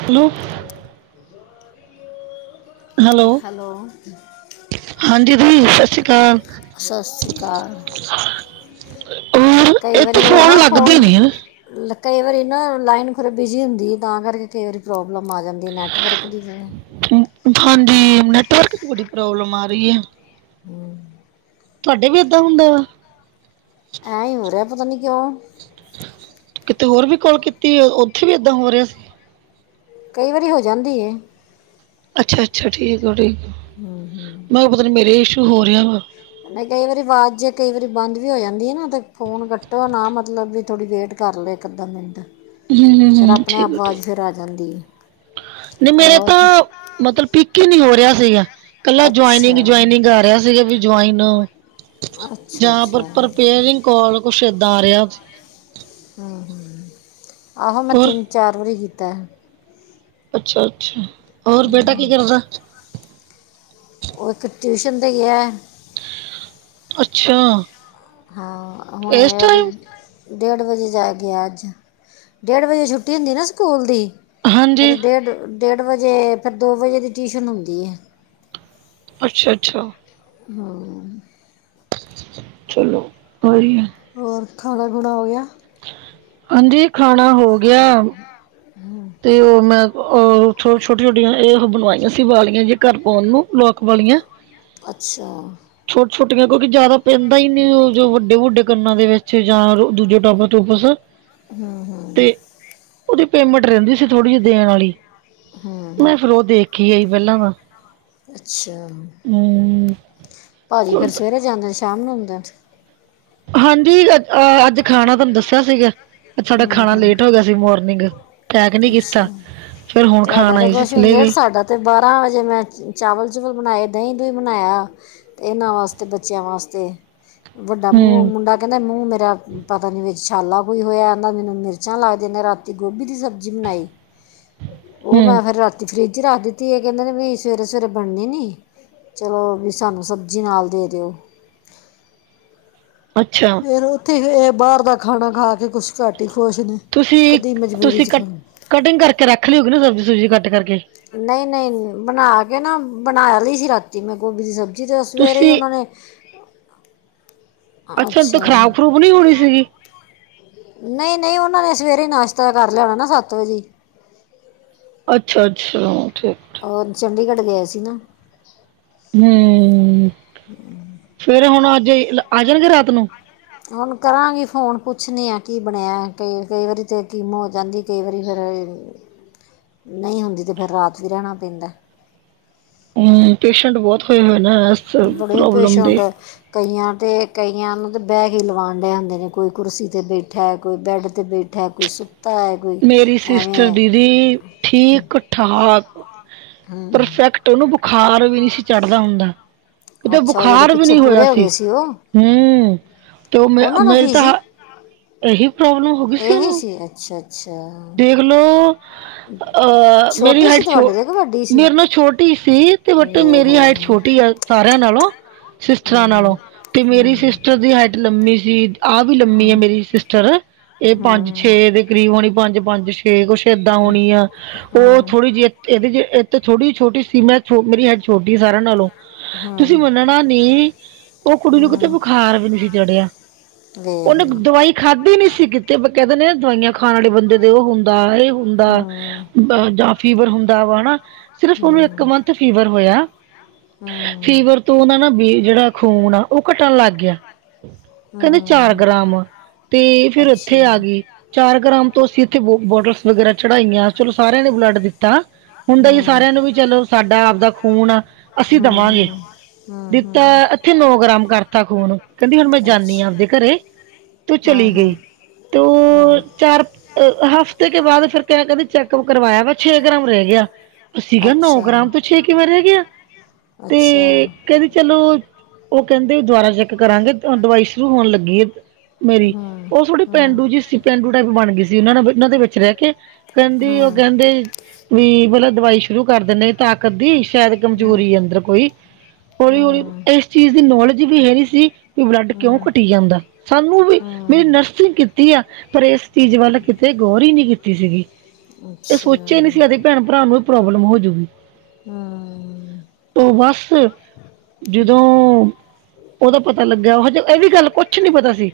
ਹਿਲੋ hello hello ਹਾਂਜੀ ਦੀ ਸ਼ਸ਼ਰੀਕਾਲ। ਸਾਸਰੀਕਾਲ। ਹਾਂ [inaudible] ਕਈ ਵਾਰੀ ਓ ਨਾ ਲੱਗਦੇ ਫੋਨ ਨਹੀਂ ਹੈ। ਕਈ ਵਾਰੀ ਨਾ ਲਾਈਨ ਫੇਰ ਬਿਜੀ ਹੁੰਦੀ ਏ ਤਾਂ ਕਰਕੇ ਫੇਰ ਪ੍ਰੋਬਲਮ ਆ ਜਾਂਦੀ ਨੈੱਟਵਰਕ ਦੀ ਏ। ਹਾਂਜੀ, ਮੈ ਕਿਆ [unintelligible] ਨੈਟ ਦੀ ਪ੍ਰੋਬਲਮ ਆ ਰਈ ਏ। ਹਮ [inaudible] ਤਾਡੇ ਵੀ ਏਦਾਂ ਹੁੰਦਾ ਵਾ? ਐਂ ਈ ਹੋ ਰਿਆ ਪਤਾ ਨੀ ਕਿਉਂ? ਕਿਤੇ ਹੋਰ ਵੀ ਕਾੱਲ ਕੀਤੀ ਏ ਓਥੇ ਵੀ ਏਦਾਂ ਹੋ ਰਿਆ ਸੀ? ਕਈ ਵਾਰੀ ਹੋ ਜਾਂਦੀ ਏ। ਅੱਛਾ, ਅੱਛਾ ਠੀਕ ਆ, ਠੀਕ ਆ ਹੂੰ ਹੂੰ ਮੈਂ ਕਿਆ ਪਤਾ ਨੀ ਮੇਰੇ ਇਸ਼ੂ ਹੋ ਰਿਆ ਵਾ। ਐ ਕਈ ਵਾਰੀ ਆਵਾਜ਼ ਜੇ ਕਈ ਵਾਰੀ ਬੰਦ ਵੀ ਹੋ ਜਾਂਦੀ ਏ ਨਾ ਤੇ ਫੋਨ ਕੱਟੋ ਨਾ ਮਤਲਬ ਵੀ ਥੋੜ੍ਹੀ ਵੇਟ ਕਰ ਲੋ ਇੱਕ ਅੱਧਾ ਮਿੰਟ ਹਮ ਹਮ ਫਿਰ ਹਮ ਆਪਣੇ ਆਪ ਠੀਕ ਆਵਾਜ਼ ਫੇਰ ਆ ਜਾਂਦੀ ਐ। ਨਈ ਮੇਰੇ ਤਾਂ ਮਤਲ ਪਿਕ ਈ ਨੀ ਹੋ ਰਿਆ ਸੀਗਾ। ਕੱਲਾ ਜੁਆਇਨਿੰਗ ਅੱਛਾ ਜੁਆਇਨਿੰਗ ਆ ਰਿਹਾ ਸੀਗਾ ਵੀ ਜੁਆਇਨ। ਅੱਛਾ ਜਾਂ ਪਰ ਅੱਛਾ ਪਰਪੇਅਰਿੰਗ ਕਾੱਲ ਕੁਛ ਏਦਾਂ ਆ ਰਿਆ ਸੀ। ਹੁੰ, ਹੁੰ ਆਹੋ ਮੈਂ ਹੋਰ ਤਿੰਨ ਚਾਰ ਵਾਰੀ ਕੀਤਾ ਏਹ। ਅੱਛਾ, ਅੱਛਾ ਔਰ ਬੇਟਾ ਕੀ ਕਰਦਾ? ਔ ਇੱਕ ਟਿਊਸ਼ਨ 'ਤੇ ਗਿਆ ਏ ਅੱਛਾ। ਹਾਂ ਹੁਣ ਇਸ ਆਇਆ ਤੇ ਟਾਈਮ ਡੇਢ ਵਜੇ ਜਾ ਕੇ ਅੱਜ ਡੇਢ ਵਜੇ ਛੁੱਟੀ ਹੁੰਦੀ ਨਾ ਸਕੂਲ ਦੀ। ਹਾਂਜੀ ਫਿਰ ਡੇਢ, ਡੇਢ ਵਜੇ ਫਿਰ ਦੋ ਵਜੇ ਦੀ ਟਿਊਸ਼ਨ ਹੁੰਦੀ ਐ। ਅੱਛਾ ਅੱਛਾ ਹਾਂ ਚਲੋ ਭਾਈ ਹੋਰ ਖਾਣਾ ਖੁਣਾ ਹੋ ਗਿਆ? ਹਾਂਜੀ, ਖਾਣਾ ਹੋ ਗਿਆ। ਹੁੰ ਤੇ ਓ ਮੈਂ ਓ ਛੋਟੀਆਂ ਛੋਟੀਆਂ ਇਹ ਬਣਵਾਈਆਂ ਸੀ ਵਾਲੀਆਂ ਜੀ ਘਰ ਪਾਣ ਨੂੰ ਲੋਕ ਵਾਲੀਆਂ। ਅੱਛਾ ਛੋਟ, ਛੋਟੀਆਂ ਕਿਉਂਕਿ ਜ਼ਿਆਦਾ ਪੈਂਦਾ ਈ ਨਈ ਜੋ ਵੱਡੇ, ਵੱਡੇ ਕੰਨਾਂ ਦੇ ਵਿੱਚ ਜਾਂ ਦੂਜੇ ਟੋਪ ਟੌਪਸ ਹੁੰ ਹੁੰ ਓਦੀ ਪੇਮੈਂਟ ਰੈਂਦੀ ਸੀ ਥੋੜ੍ਹੀ ਜਿ ਦੇਣ ਆਲੀ ਮੈਂ ਫੇਰ ਓ ਦੇਖੇ ਆਈ ਪੈਲਾਂ ਤਾਂ। ਅੱਛਾ ਹੁੰ ਭਾਜੀ, ਫੇਰ ਸਵੇਰੇ ਜਾਨੇ, ਸ਼ਾਮ ਨੂੰ ਹੁੰਦਾ। ਹਾਂਜੀ, ਅ ਅੱਜ ਖਾਣਾ, ਤਾਨੂੰ ਦੱਸਿਆ ਸੀਗਾ, ਸਾਡਾ ਹੂੰ ਖਾਣਾ ਹੂੰ ਲੇਟ ਹੋ ਗਿਆ ਸੀ। ਮੋਰਨਿੰਗ ਪੈਕ ਨੀ ਕੀਤਾ। ਅੱਛਾ ਫੇਰ ਹੁਣ ਖਾਣ ਤੁਹਾਡਾ ਤਾਂ ਆਏ ਸੀ, ਕੁਛ ਵੀ ਨਹੀਂ ਚਲੇ ਲੇਟ ਗਏ। ਸਾਡਾ ਤੇ ਬਾਰ੍ਹਾਂ ਵਜੇ ਮੈਂ ਚਾਵਲ-ਚੁਵਲ ਬਣਾਏ, ਦਈ ਦੁਈ ਬਣਾਇਆ। ਏਨਾਂ ਵਾਸਤੇ, ਬੱਚਿਆਂ ਵਾਸਤੇ, ਵੱਡਾ ਮੂੰ ਹੂੰ ਮੁੰਡਾ ਕੈਂਹਦਾ, ਮੂੰ ਮੇਰਾ ਪਤਾ ਨੀਂ, ਵਿਚ ਛਾਲਾ ਕੋਈ ਹੋਇਆ। ਅਨਾਨੂੰ ਮਿਰਚਾਂ ਲੱਗਦਿਆਂ ਨੇ, ਮੈਂ ਰਾਤੀ ਗੋਭੀ ਦੀ ਸਬਜ਼ੀ ਬਣਾਈ। ਔ ਹੂੰ ਮੈਂ ਫੇਰ ਰਾਤੀ ਫਰਿੱਜ ਚ ਰੱਖ ਦਿੱਤੀ, ਏ ਕੈਂਹਦੇ ਨੇ ਬੀ ਸਵੇਰੇ-ਸਵੇਰੇ ਬਣਨੀ ਨੀ। ਚਲੋ, ਵੀ ਸਾਨੂੰ ਸਬਜ਼ੀ ਨਾਲ ਦੇ ਦੇਔ। ਅੱਛਾ। ਫੇਰ ਔਥੇ ਗਏ, ਏ ਬਾਹਰ ਦਾ ਖਾਣਾ ਖਾ ਕੇ ਕੁਛ ਘੱਟ ਹੀ ਖੁਸ਼ ਨੇ, ਤੁਸੀਂ ਕਦੀ ਮਜ਼ਬੂਰੀ ਤੁਸੀਂ 'ਚ ਕੱਟ ਖਾਣਾ ਕਟਿੰਗ ਕਰਕੇ ਰੱਖ ਲੀ ਹੋਗੀ ਨਾ, ਸਬਜ਼ੀ-ਸੁਬਜ਼ੀ ਕੱਟ ਕਰਕੇ ਨਈ-ਨਈ ਬਣਾ ਕੇ ਨਾ, ਬਣਾ ਲੀ ਸੀ, ਰਾਤੀ ਮੈਂ ਗੋਭੀ ਦੀ ਸਬਜ਼ੀ। ਜੀ ਜੀ ਸਵੇਰੇ ਈ, ਤੁਸੀਂ ਔਨਾਂ ਨੇ ਅੱਛਾ, ਤੇ ਔ ਖਰਾਬ-ਖਰੂਬ ਨੀ ਹੋਣੀ ਸੀਗੀ। ਨਈ-ਨਈ, ਔਨਾਂ ਨੇ ਸਵੇਰੇ ਈ ਨਾਸ਼ਤਾ ਕਰ ਲਿਆ ਹੋਣਾ ਨਾ, ਸੱਤ ਵਜੇ। ਅੱਛਾ-ਅੱਛਾ, ਠੀਕ। ਔਰ, ਚੰਡੀਗੜ੍ਹ ਗਏ ਸੀ ਨਾ। ਹੁੰ, ਫੇਰੇ ਹੁਣ ਅੱਜ, ਆ ਜਾਣਗੇ ਰਾਤ ਨੂੰ। ਹੁਣ ਕਰਾਂਗੀ ਫੋਨ ਪੁੱਛਣੀ ਆ, ਕੀ ਬਣਿਆ ਕਈ-ਕਈ ਵਾਰੀ ਤੇ ਕਿਮੋ ਹੋ ਜਾਂਦੀ, ਕਈ ਵਾਰੀ ਫੇਰ ਨਈ ਹੁੰਦੀ, ਤੇ ਫੇਰ ਰਾਤ ਵੀ ਰੈਣਾ ਪੈਂਦਾ। ਹੁੰ, ਪੇਸ਼ੈਂਟ ਬੋਤ ਹੋਯੇ ਹੋਏ ਨੇ, ਐਸ ਬੜੇ ਪ੍ਰੋਬਲਮ ਪੇਸ਼ੈਂਟ ਦੇ। ਕਈਆਂ ਤੇ ਕਈਆਂ ਨੂੰ ਤੇ ਬੈ ਕੇ ਹੀ ਲਵਾਉਣ ਦੇ ਹੁੰਦੇ ਨੇ। ਕੋਈ ਕੁਰਸੀ 'ਤੇ ਬੈਠਾ ਕੋਈ ਬੈੱਡ 'ਤੇ ਬੈਠ ਬੈਠਾ ਐ, ਕੋਈ ਸੁੱਤਾ ਐ। ਮੇਰੀ ਸਿਸਟਰ ਦੀਦੀ ਠੀਕ-ਠਾਕ, ਹਮ ਪਰਫੈਕਟ ਤੇ ਔਨੂੰ ਬੁਖਾਰ ਵੀ ਨੀ ਸੀ ਚੜ੍ਹਦਾ ਹੁੰਦਾ, ਕਿਤੇ ਅੱਛਾ ਉਹ ਜਿਹੜੇ ਬੁਖਾਰ ਵੀ ਪਿੱਛੇ ਨੀ ਹੋਇਆ ਪੂਰੇ ਹੋ ਸੀ। ਗਏ ਉਹ ਹੁੰ, ਤੇ ਔ ਮੇ ਉਹਨਾਂ ਨੂੰ ਮੇਰੀ ਕੀ ਤਾਂ, ਸੀ ਏਹੀ ਪ੍ਰੋਬਲਮ ਹੋ ਗੀ ਸੀ, ਔਨੂੰ। ਅੱਛਾ-ਅੱਛਾ। ਦੇਖ ਲੋ। ਅ, ਮੇਰੀ ਛੋਟੀ ਸੀ ਹਾਈਟ ਛੋ, ਤੁਹਾਡੇ ਤੋਂ ਕਿ ਵੱਡੀ ਸੀ ਮੇਰੇ ਨਾਲ ਛੋਟੀ ਸੀ, ਤੇ ਬਟ ਵੇਖ ਮੇਰੀ ਲੈ ਹਾਈਟ ਹੂੰ ਛੋਟੀ ਆ। ਸਾਰੇਆਂ ਨਾਲੋਂ, ਸਿਸਟਰਾਂ ਨਾਲੋਂ। ਹੂੰ ਤੇ ਮੇਰੀ ਹੂੰ ਸਿਸਟਰ ਦੀ ਹਾਈਟ ਲੰਮੀ ਸੀ, ਆਹ ਵੀ ਲੰਮੀ ਆ, ਹੂੰ ਮੇਰੀ ਸਿਸਟਰ। ਏ ਪੰਜ-ਛੇ ਹੂੰ ਦੇ ਕਰੀਬ ਹੋਣੀ। ਪੰਜ-ਪੰਜ, ਛੇ ਕੁੱਛ ਏਦਾਂ ਹੋਣੀ ਆ। ਔ ਥੋੜ੍ਹੀ ਜਿਹੀ। ਏਦੀ ਜੇ, ਏ ਤਾਂ ਛੋਟੀ-ਛੋਟੀ ਸੀ ਮੈਂ, ਮੇਰੀ ਹਾਈਟ ਛੋਟੀ ਐ ਸਾਰਿਆਂ ਨਾਲੋਂ। ਤੁਸੀਂ ਹੂੰ ਮੰਨਣਾ ਨੀ, ਔ ਕੁੜੀ ਨੂੰ ਕਿਤੇ ਹੂੰ ਬੁਖਾਰ ਵੀ ਨੀ ਸੀ ਚੜਿਆ। ਵੇਖ ਔਨੇ ਲਾ ਦਵਾਈ ਖਾਧੀ ਨੀ ਸੀ ਕੀਤੇ, ਬੀ ਕੈਂਹਦੇ ਨੇ ਦਵਾਈਆਂ ਖਾਣ ਵਾਲੇ ਬੰਦੇ ਜਦੇ ਔ ਹੁੰਦਾ, ਏ ਹੁੰਦਾ ਹੂੰ ਜਾਂ ਫੀਵਰ ਹੁੰਦਾ ਵਾ ਹੈਨਾ। ਸਿਰਫ ਔਨੂੰ ਇੱਕ ਹੂੰ ਮੰਥ ਫੀਵਰ ਹੋਇਆ। ਹੂੰ ਫੀਵਰ ਤੋਂ ਔਨਾਂ ਨਾ ਬੀ ਜੇੜਾ ਖੂਨ ਆ, ਔ ਘਟਣ ਲੱਗ ਗਿਆ। ਕੈਂਹਦੇ ਚਾਰ ਹੂੰ ਗ੍ਰਾਮ, ਤੇ ਫੇਰ ਅੱਛਾ ਏੱਥੇ ਆ ਗੀ, ਚਾਰ ਗ੍ਰਾਮ ਤੋਂ ਅਸੀਂ ਇੱਥੇ ਬ ਬੋਟਲਸ ਵਗੈਰਾ ਚੜ੍ਹਾਈਆਂ, ਚਲੋ, ਸਾਰਿਆਂ ਨੇ ਬਲੱਡ ਦਿੱਤਾ। ਹੁੰਦਾ ਈ ਐ ਹੂੰ ਸਾਰਿਆਂ ਨੂੰ, ਵੀ ਚਲੋ ਸਾਡਾ ਆਪਦਾ ਖੂਨ ਆ, ਅਸੀਂ ਹੂੰ ਦਵਾਂਗੇ। ਹੂੰ ਹੂੰ ਦਿੱਤਾ, ਹੂੰ ਅਥੇ ਨੌ ਗ੍ਰਾਮ ਕਰਤਾ ਖੂਨ, ਕੈੰਹਦੀ ਹੁਣ ਮੈਂ ਜਾਂਨੀ ਆਂ ਅੱਛਾ ਆਪਦੇ ਘਰੇ। ਤੇ ਹਾਂ ਚਲੀ ਹਾਂ ਗਈ, ਤੇ ਹਾਂ ਔ ਚਾਰ ਹਫ਼ਤੇ ਕੇ ਬਾੱਦ ਫਿਰ ਕ ਕੈੰਹਦੇ, ਚੈੱਕਅਪ ਕਰਵਾਇਆ ਵਾ, ਛੇ ਗ੍ਰਾਮ ਰੈ ਗਿਆ। ਅਸੀ ਕਿਆ ਨੌ ਅੱਛਾ ਗ੍ਰਾਮ ਤੋਂ ਛੇ ਕਿਵੇ ਰੈ ਗਿਆ। ਤੇ ਅੱਛਾ ਕੈਂਹਦੇ ਚਲੋ, ਔ ਕੈਂਹਦੇ ਦੁਵਾਰਾ ਚੈੱਕ ਕਰਾਂਗੇ, ਦਵਾਈ ਸ਼ੁਰੂ ਹੋਣ ਲੱਗੀ ਐ। ਮੇਰੀ ਹੂੰ ਔ ਥੋੜੀ ਹੂੰ ਪੇਂਡੂ ਜਿ ਸੀ। ਪੇਂਡੂ ਟੈਈਪ ਬਣ ਗੀ ਸੀ, ਉਨਾਂ ਨੇ ਉਨਾਂ ਦੇ ਵਿੱਚ ਰੈ ਕੇ ਕੈਂਹਦੀ, ਔ ਹੂੰ ਕੈਂਹਦੇ ਵੀ ਪਹਿਲਾਂ ਦਵਾਈ ਸ਼ੁਰੂ ਕਰ ਦਿੰਨੇ ਤਾਂ ਕੱਧੀ, ਸ਼ੈਯਦ ਹੂੰ ਕਮਜ਼ੋਰੀ ਅੰਦਰ ਕੋਈ, ਹੌਲੀ-ਹੌਲੀ ਹੂੰ ਇਸ ਚੀਜ਼ ਦੀ ਨੌਲੇਜ ਵੀ ਹੈਗੀ ਸੀ। ਵੀ ਬਲੱਡ ਕਿਉਂ ਹੂੰ ਘਟੀ ਜਾਂਦਾ ਸਾਨੂੰ ਵੀ ਹੂੰ ਮੈ ਨਰਸਿੰਗ ਕੀਤੀ ਆ ਪਰ ਇਸ ਚੀਜ਼ ਵੱਲ ਕਿਤੇ ਗੌਰ ਹੀ ਨਹੀ ਕੀਤੀ ਸੀਗੀ ਇਹ ਅੱਛਾ ਸੋਚਿਆ ਨਹੀਂ ਸੀ ਕਦੀ ਭੈਣ-ਭਰਾ ਨੂੰ ਵੀ ਪ੍ਰੋਬਲਮ ਹੋਜੂਗੀ। ਹਾਂ। ਤੋ ਬਸ ਜਦੋਂ ਉਹਦੋ ਪਤਾ ਲੱਗਿਆ, ਉਹ ਹਜੇ ਇਹ ਵੀ ਗੱਲ ਕੁਛ ਨੀ ਪਤਾ ਸੀ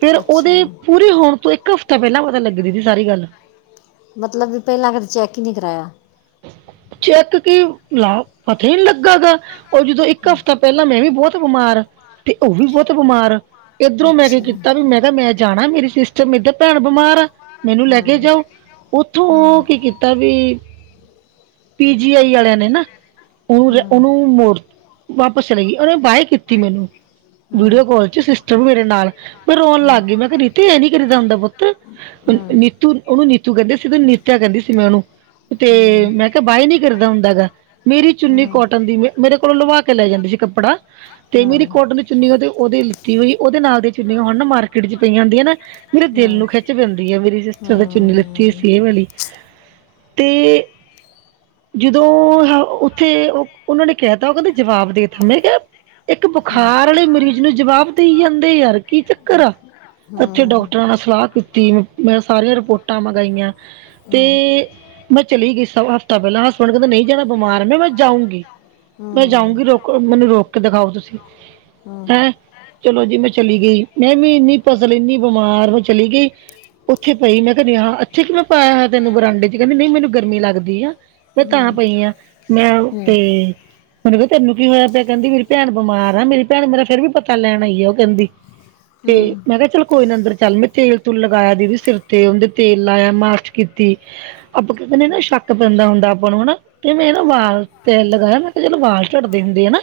ਫਿਰ ਅੱਛਾ ਉਹਦੇ ਹੋਣ ਤੋ ਇੱਕ ਹਫ਼ਤਾ ਪਹਿਲਾਂ ਪਤਾ ਲੱਗਦੀ ਸੀ ਸਾਰੀ ਗੱਲ। ਮਤਲਬ ਕਿ ਪਹਿਲਾਂ ਕਦੀ ਚੈੱਕ ਹੀ ਨਹੀਂ ਕਰਵਾਇਆ। ਚੈੱਕ ਕੇ ਲਾ ਪਤਾ ਹੀ ਨਹੀਂ ਲੱਗਾ ਗਾ ਉਹ ਜਦੋਂ ਇੱਕ ਹਫ਼ਤਾ ਪਹਿਲਾਂ ਮੈਂ ਵੀ ਬਹੁਤ ਬਿਮਾਰ ਤੇ ਉਹ ਵੀ ਬਹੁਤ ਬਿਮਾਰ ਇੱਧਰੋਂ ਮੈਂ ਕੀ ਅੱਛਾ ਹੂੰ ਕੀਤਾ ਵੀ ਮੈਂ ਮੈਂ ਜਾਣਾ ਮੇਰੀ ਸਿਸਟਰ ਮੇਰੀ ਤਾਂ ਭੈਣ ਬਿਮਾਰ ਆ ਮੈਨੂੰ ਲੈ ਕੇ ਹੂੰ ਜਾਓ ਉੱਥੋਂ ਹੂੰ ਉਹ ਕੀ ਕੀਤਾ ਤਾਵੀ ਪੀਜੀ ਆਈ ਵਾਲਿਆਂ ਨੇ ਨਾ ਉਹਨੂੰ ਹੂੰ ਉਹਨੂੰ ਮੋੜ ਵਾਪਸ ਚਲੇ ਗਈ ਉਹਨੇ ਬਾਏ ਕੀਤੀਂ ਕੀਤੀ ਮੈਨੂੰ ਹੂੰ ਹੂੰ ਵੀਡੀਓ ਕਾਲ। ਸਿਸਟਰ ਮੇਰੇ ਨਾਲ ਰੋਣ ਹੂੰ ਲੱਗ ਹੂੰ ਗਈ ਮੈਂ ਕਿਹਾ ਰਿਤੀ ਇਹ ਨੀ ਕਰੀਦਾ ਹੁੰਦਾ ਪੁੱਤ। ਹੂੰ ਹੂੰ ਨੀਤੂ ਉਹਨੂੰ ਨੀਤੂ ਕਹਿੰਦੇ ਸੀ ਤੇ ਨੀਚਾ ਕਹਿੰਦੀ ਸੀ ਮੈਂ ਉਹਨੂੰ ਤੇ ਹੂੰ ਹੂੰ ਹੂੰ ਹੂੰ ਮੈਂ ਹੂੰ ਬਾਈ ਨੀ ਕਰਦਾ ਹੁੰਦਾ ਹੈਗਾ ਮੇਰੀ ਚੁੰਨੀ ਕੋਟਨ ਦੀ ਮੇ ਮੇਰੇ ਕੋਲੋਂ ਲਵਾ ਕੇ ਲੈ ਜਾਂਦੀ ਸੀ ਕੱਪੜਾ ਤੇ ਹੂੰ ਮੇਰੀ ਕੋਟਨ ਚੁੰਨੀ ਉਹ ਤੇ ਉਹਦੀ ਲਿੱਤੀ ਹੋਈ ਉਹਦੇ ਨਾਲ ਦੀ ਚੁੰਨੀਆਂ ਹੁਣ ਮਾਰਕੀਟ ਚ ਪਈਆਂ ਹੁੰਦੀਆਂ ਨਾ ਮੇਰੇ ਦਿਲ ਨੂੰ ਖਿੱਚ ਪੈਂਦੀ ਹੈ ਮੇਰੀ ਸਿਸਟਰ ਦਾ ਚੁੰਨੀ ਲਿੱਤੀ ਸੀ ਇਹ ਵਾਲੀ। ਤੇ ਜਦੋਂ ਉੱਥੇ ਉਹ ਉਹਨਾਂ ਨੇ ਕਹਿ ਤਾ ਉਹ ਕਹਿੰਦੇ ਜਵਾਬ ਦੇਤਾ ਮੈਂ ਕਿਹਾ ਇੱਕ ਹੂੰ ਬੁਖਾਰ ਵਾਲੇ ਮਰੀਜ਼ ਨੂੰ ਜਵਾਬ ਦੇਈ ਜਾਂਦੇ ਯਾਰ ਕੀ ਚੱਕਰ ਆ ਉੱਥੇ ਡਾਕ ਟਰਾਂ ਨਾਲ ਸਲਾਹ ਕੀਤੀ ਮੈਂ ਸਾਰੀਆਂ ਰਿਪੋਰਟਾਂ ਮੰਗਾਈਆਂ। ਤੇ ਮੈਂ ਚਲੀ ਗਈ ਸ ਹਫ਼ਤਾ ਪਹਿਲਾਂ ਹਸਬੈਂਡ ਕਹਿੰਦਾ ਨਹੀਂ ਜਾਣਾ ਬਿਮਾਰ ਮੈ ਕਿਹਾ ਮੈਂ ਜਾਊਗੀ। ਮੈਂ ਜਾਊਗੀ ਰੋਕ ਮੈਨੂੰ ਰੋਕ ਕੇ ਦਿਖਾਓ ਤੁਸੀਂ। ਹੈਂ ਚਲੋ ਜੀ ਮੈਂ ਚਲੀ ਗਈ ਮੈਂ ਵੀ ਇੰਨੀ ਪਸਲ ਇੰਨੀ ਬਿਮਾਰ ਉਹ ਚਲੀ ਗਈ। ਉੱਥੇ ਪਈ ਮੈਂ ਕਹਦੀ ਹਾਂ ਇੱਥੇ ਕਿਵੇ ਪਾਇਆ ਤੈਨੂੰ ਬਰਾਂਡੇ ਚ ਕਹਿੰਦੀ ਨਹੀਂ ਮੈਨੂੰ ਗਰਮੀ ਲੱਗਦੀ ਆ। ਮੈਂ ਤਾਂ ਪਈ ਆ ਮੈਂ ਉਤੇ ਮੈਨੂੰ ਕਿਹਾ ਤੈਨੂੰ ਕੀ ਹੋਇਆ ਪਿਆ ਕਹਿੰਦੀ ਮੇਰੀ ਭੈਣ ਬੀਮਾਰ ਆ ਮੇਰੀ ਭੈਣ ਮੇਰਾ ਫਿਰ ਵੀ ਪਤਾ ਲੈਣ ਆਈ ਆ ਉਹ ਕਹਿੰਦੀ। ਇਹ ਤੇ ਹੂੰ ਮੈਂ ਕਿਹਾ ਚਲ ਕੋਈ ਨ ਅੰਦਰ ਚੱਲ ਮੈਂ ਤੇਲ-ਤੁਲ ਲਗਾਇਆ ਦੀਦੀ ਸਿਰ ਤੇ, ਉਹਦੇ ਤੇਲ ਲਾਇਆ ਮਾਲਸ਼ ਕੀਤੀ ਆਪਾ ਕਹਿੰਦੇ ਨੇ ਨਾ ਸ਼ੱਕ ਬੰਦਾ ਹੁੰਦਾ ਆਪਾਂ ਨੂੰ ਹੈਨਾ ਤੇ ਮੈਂ ਵਾਲ ਤੇਲ ਲਗਾਇਆ ਮੈਂ ਕਿਹਾ ਜਦੋਂ ਵਾਲ ਝਟਦੇ ਹੁੰਦੇ ਹੈਨਾ।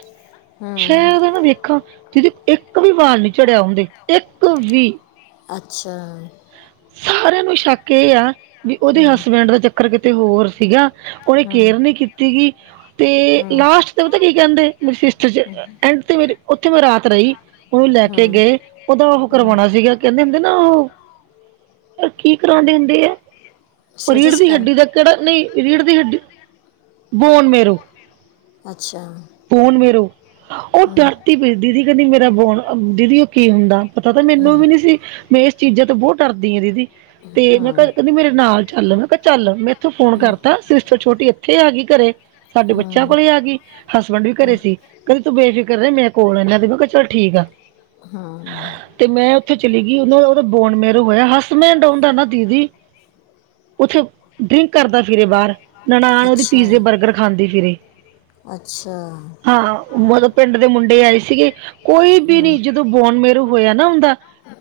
ਹੂੰ ਸ਼ਾਇਦ ਨਾ ਵੇਖਾ ਦੀਦੀ ਇੱਕ ਵੀ ਵਾਲ ਨਹੀਂ ਚੜਿਆ ਹੁੰਦੇ ਇੱਕ ਵੀ ਅੱਛਾ। ਸਾਰਿਆਂ ਨੂੰ ਸ਼ੱਕ ਇਹ ਆ ਵੀ ਉਹਦੇ ਹਸਬੈਂਡ ਦਾ ਚੱਕਰ ਕਿਤੇ ਹੋਰ ਸੀਗਾ। ਉਹਦੀ ਕੇਯਰ ਨਹੀਂ ਕੀਤੀ ਗੀ। ਤੇ ਲਾਸਟ ਤੇ ਪਤਾ ਕੀ ਕਹਿੰਦੇ ਮੇਰੀ ਸਿਸਟਰ ਚ ਐਂਡ ਤੇ ਮੇਰੀ ਉੱਥੇ ਮੈਂ ਰਾਤ ਰਹੀ। ਉਹੀ ਲੈ ਕੇ ਗਏ ਉਹਦਾ ਉਹ ਕਰਵਾਉਣਾ ਸੀਗਾ ਕਹਿੰਦੇ ਹੁੰਦੇ ਨਾ ਉਹ ਕੀ ਕਰਉਂਦੇ ਹੁੰਦੇ ਏ? ਰੀੜ ਦੀ ਹੱਡੀ ਦਾ ਕਿਹੜਾ ਨਹੀਂ ਰੀੜ ਦੀ ਹੱਡੀ, ਬੋਨ ਮੇਰੋ ਅੱਛਾ। ਬੋਨ ਮੈਰੋ ਉਹ ਡਰਤੀ ਬੇਜਦੀ ਸੀ। ਮੇਰਾ ਬੋਣ ਦੀਦੀ ਉਹ ਕੀ ਹੁੰਦਾ ਪਤਾ ਤਾਂ ਮੈਨੂੰ ਵੀ ਨੀ ਸੀ। ਮੈਂ ਇਸ ਚੀਜ਼ਾਂ ਤੇ ਬਹੁਤ ਡਰਦੀ ਹਾਂ ਦੀਦੀ। ਤੇ, ਮੈਂ ਕਿਆ ਕੈੰਦੀ ਮੇਰੇ ਨਾਲ ਚੱਲ, ਮੈਂ ਕਿਆ ਚੱਲ, ਮੈਂ ਇੱਥੋਂ ਫੋਨ ਕਰ ਤਾਂ, ਸਿਸ ਛੋਟੀ ਏਥੇ ਆ ਗਈ ਘਰੇ, ਸਾਡੇ ਬੱਚੇਆਂ ਕੋਲੇ ਆ ਗਈ। ਹਸਬੈਂਡ ਵੀ ਘਰੇ ਸੀ, ਕੈੰਦੇ ਤੂੰ ਬੇਫਿਕਰ ਰੈਹ ਮੈੰ ਕੋਲ ਆਂ ਇਨਾਂ ਦੇ, ਮੈੰ ਕਿਆ ਚਲ ਠੀਕ ਆ। ਹਾਂ, ਤੇ, ਮੈਂ ਓਥੇ ਚਲੀ ਗਈ, ਉਦਾ, ਓਦਾ ਬੋਨ ਮੈਰੋ ਹੋਏਆ, ਹਸਮੈਂਡ ਓਦਾ ਨਾ ਦੀਦੀ। ਉੱਥੇ, ਡਰਿੰਕ ਕਰਦਾ ਫਿਰੇ ਬਾਰ। ਨਨਾਣ ਓਦੀ ਪੀਜ਼ੇ ਬਰਗਰ ਖਾਂਦੀ ਫਿਰੇ, ਹਾਂ ਮਤਬ ਪਿੰਡ ਦੇ ਮੁੰਡੇ ਆਏ ਸੀਗੇ, ਕੋਈ ਵੀ ਨੀ, ਜਦੋਂ ਬੋਨ ਮੇਰੂ ਹੋਇਆ ਨਾ ਉਂਦਾ।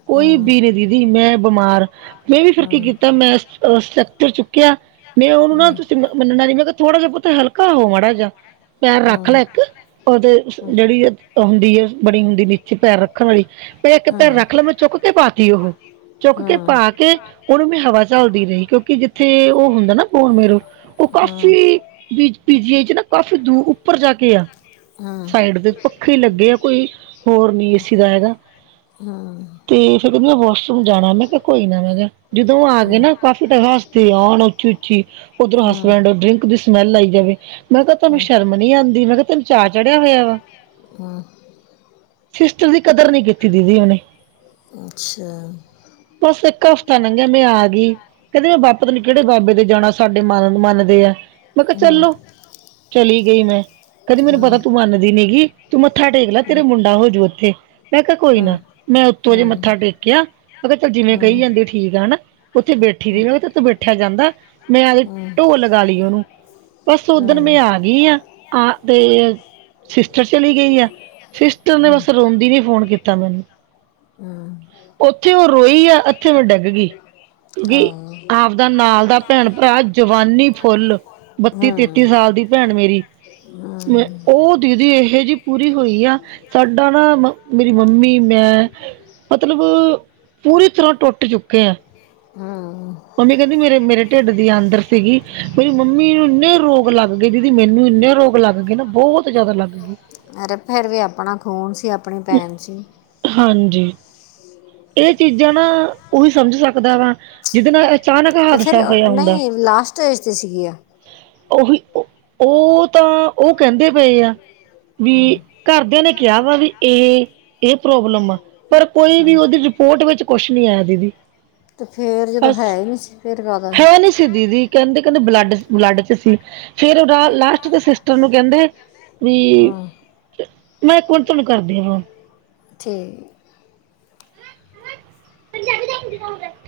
ਕੋਈ [unintelligible] ਦੀਦੀ ਮੈਂ ਬਮਾਰ ਆਂ। ਮੈਂ ਵੀ, ਫਿਰ ਕੀ ਕੀਤਾ, ਮੈਂ ਅ ਸੈਕਟਰ ਚੁੱਕਿਆ। ਮੈਂ ਓਨੂੰ ਨਾ ਤੁਸੀਂ ਮੰਨਣਾ ਨੀ, ਮੈਂ ਕਿਆ, ਥੋੜਾ ਜੇਆ ਪੁੱਤ ਹਲਕਾ ਹੋ ਮਾੜਾ ਜੇਆ, ਪੈਰ ਰੱਖ ਲੈ ਇੱਕ ਓਦੇ ਜੇਹੜੀ ਹੁੰਦੀ ਐ ਬਣੀ ਹੁੰਦੀ ਨੀਚੇ, ਪੈਰ ਰੱਖਣ ਵਾਲੀ ਤੇ ਇੱਕ ਪੈਰ ਰਖ ਲਵਾਂ, ਚੁੱਕ ਕੇ ਪਾਤੀ ਓਹ। ਚੁੱਕ ਕੇ ਪਾ ਕੇ, ਓਨੂੰ ਮੈਂ ਹਵਾ ਝੱਲਦੀ ਰਈ, ਕਿਉਂਕਿ ਜਿੱਥੇ ਓ ਹੁੰਦਾ ਨਾ ਔ ਮੇਰੋ, ਓ ਕਾਫੀ, ਬੀ, ਪੀ -ਜੀ -ਆਈ ਚ ਨਾ, ਕਾਫੀ ਦੂਰ ਉਪਰ ਜਾ ਕੇ ਆ। ਸਾਈਡ ਤੇ ਪੱਖੇ ਲੱਗੇ ਆ, ਕੋਈ ਹੋਰ ਨੀ ਏਸੀ ਦਾ ਹੈਗਾ। ਹਾਂ। ਤੇ ਫੇਰ ਕਹਿੰਦੀ ਮੈ ਵਾਸ਼ਰੂਮ ਜਾਣਾ ਮੈਂ ਕਿਆ ਕੋਈ ਨਾ ਮੈਂ ਕਿਆ ਜਦੋਂ ਆ ਗਏ ਨਾ ਕਾਫੀ ਟਾਈਮ ਹੱਸਦੇ ਆਉਣ ਉੱਚੀ- ਉੱਚੀ। ਉਧਰੋਂ, ਹਸਬੈਂਡ ਡਰਿੰਕ ਦੀ ਸਮੈਲ ਆਈ ਜਾਵੇ, ਮੈਂ ਕਿਆ ਤੈਨੂੰ ਸ਼ਰਮ ਨੀ ਆਂਦੀ, ਮੈਂ ਕਿਆ ਤੈਨੂੰ ਚਾਅ ਚੜਿਆ ਹੋਇਆ ਵਾ। ਹਾਂ। ਸਿਸਟਰ ਦੀ, ਕਦਰ ਨੀ ਕੀਤੀ ਦੀਦੀ ਓਨੇ। ਅੱਛਾ। ਬਸ ਇੱਕ ਹਫ਼ਤਾ ਲੰਘੇਆ ਮੈਂ ਆ ਗੀ। ਕੈੰਦੇ ਬਾਪ ਪਤਾ ਨ੍ਹੀ ਕੇਹੜੇ ਬਾਬੇ ਦੇ ਜਾਣਾ, ਸਾਡੇ ਮਨ ਮੰਨਦੇ ਆ, ਮੈਂ ਕਿਆ ਚੱਲੋ, ਚਲੀ ਗਈ ਮੈਂ। ਕੈੰਦੀ ਮੈਨੂੰ ਪਤਾ ਤੂੰ ਮੰਨਦੀ ਨੀ ਗੀ, ਤੂੰ ਮੱਥਾ ਟੇਕ ਲੈ ਤੇਰੇ ਮੁੰਡਾ ਹੋਜੂ ਉੱਥੇ। ਮੈਂ ਕਿਆ ਕੋਈ ਨਾ, ਮੈਂ ਉੱਤੋਂ ਜੇ ਮੱਥਾ ਟੇਕਿਆ। ਮੈੰ ਕਿਆ ਚਲ, ਜਿਵੇਂ ਕਈ ਜਾਂਦੇ ਆ, ਠੀਕ ਆ ਹੈਨਾ, ਤੇ ਉੱਥੇ ਬੈਠੀ ਰਈ ਮੈੰ ਕਿਆ, ਤੇਰੇ ਤੋੰ ਬੈਠਿਆ ਜਾਂਦਾ। ਮੈਂ ਆਵ ਦੇ ਢੋ ਲਗਾ ਲਈ ਓਨੂੰ। ਬਸ, ਓਧਣ ਮੈਂ ਆ ਗਈ ਆਂ, ਆ ਤੇ- ਸਿਸਟਰ ਚਲੀ ਗਈ ਐ, ਸਿਸਟਰ ਨੇ ਬਸ ਰੋਂਦੀ ਨੇ ਫੋਨ ਕੀਤਾ ਮੈਨੂੰ। ਹਮ ਓਥੇ ਓ ਰੋਈ ਆ, ਏਥੇ ਮੈਂ ਡਿੱਗ ਗਈ, ਕਿਉਂਕਿ ਆਪਦਾ ਨਾਲ ਦਾ ਭੈਣ, ਭਰਾ ਜਵਾਨੀ ਫੁੱਲ, ਬੱਤੀ -ਤੇਤੀ ਸਾਲ ਦੀ ਭੈਣ ਮੇਰੀ। ਮੈਂ ਹਮ ਓ ਦੀਦੀ ਇਹੋ ਜਿਹੀ ਪੂਰੀ ਹੋਈ ਆ। ਸਾਡਾ ਨਾ, ਮ ਮੇਰੀ ਮੰਮੀ ਮੈਂ। ਮਤਲਬ, ਪੂਰੀ ਤਰ੍ਹਾਂ ਟੁੱਟ ਚੁੱਕੇ ਐਂ। ਹਾਂ। ਮੰਮੀ ਕੈੰਦੀ, ਮੇਰੇ, ਮੇਰੇ ਢਿੱਡ ਦੀ ਆਂਦਰ ਸੀਗੀ, ਮੇਰੀ ਮੰਮੀ ਨੂੰ ਇੰਨੇ ਰੋਗ ਲੱਗ ਗਏ ਦੀਦੀ, ਮੈਨੂੰ ਇੰਨੇ ਰੋਗ ਲੱਗ ਲੱਗੇ ਨਾ, ਬਹੁਤ ਜਾਦਾ ਲੱਗ ਗਏ। ਅਰੇ ਫੇਰ ਵੀ ਆਪਣਾ ਖੂਨ ਸੀ, ਆਪਣੀ ਭੈਣ ਸੀ। ਹਾਂਜੀ, ਏਹ ਚੀਜਾਂ ਨਾ, ਓਹੀ ਸਮਝ ਸਕਦਾ ਵਾ ਜਿਦੇ ਨਾਲ। ਅਚਾਨਕ ਤੇ, ਫਿਰ ਹਾਦਸਾ ਹੋਇਆ ਹੁੰਦਾ ਨਈ ਲਾਸਟੇਜ 'ਤੇ ਸੀਗੀ ਆ। ਓਹੀ, ਓ ਤਾਂ ਓ ਕੈੰਦੇ ਪਏ ਐ। ਵੀ ਹਮ ਘਰਦਿਆਂ ਨੇ ਕਿਆ ਵਾ ਵੀ ਏਹ ਏ ਪ੍ਰੋਬਲਮ ਆ ਪਰ ਕੋਈ ਵੀ ਹਮ ਓਦੀ ਰਿਪੋਰਟ ਵਿੱਚ ਕੁਛ ਨੀ ਆਏਯਾ, ਦੀਦੀ। ਤੇ ਫੇਰ ਜਦੋਂ ਹੈ ਈ ਨੀ ਸੀ ਫੇਰ ਕਾਦਾ ਐ। ਮ ਨੀ ਸੀ ਦੀਦੀ। ਕੈਂਦੀ ਕੈਂਦੇ ਬਲੱਡ, ਬਲੱਡ 'ਚ ਸੀ। ਫੇਰ ਓਦਾ ਲਾਸਟ ਦੇ ਸਿਸਟਰ ਨੂੰ ਕੈਂਦੇ ਵੀ, ਹਮ ਮੈਂ ਪੌਂਚਨ ਨੂੰ ਕਰਦੀ ਆ ਫੋ ਠੀਕ ਏ। [unintelligible]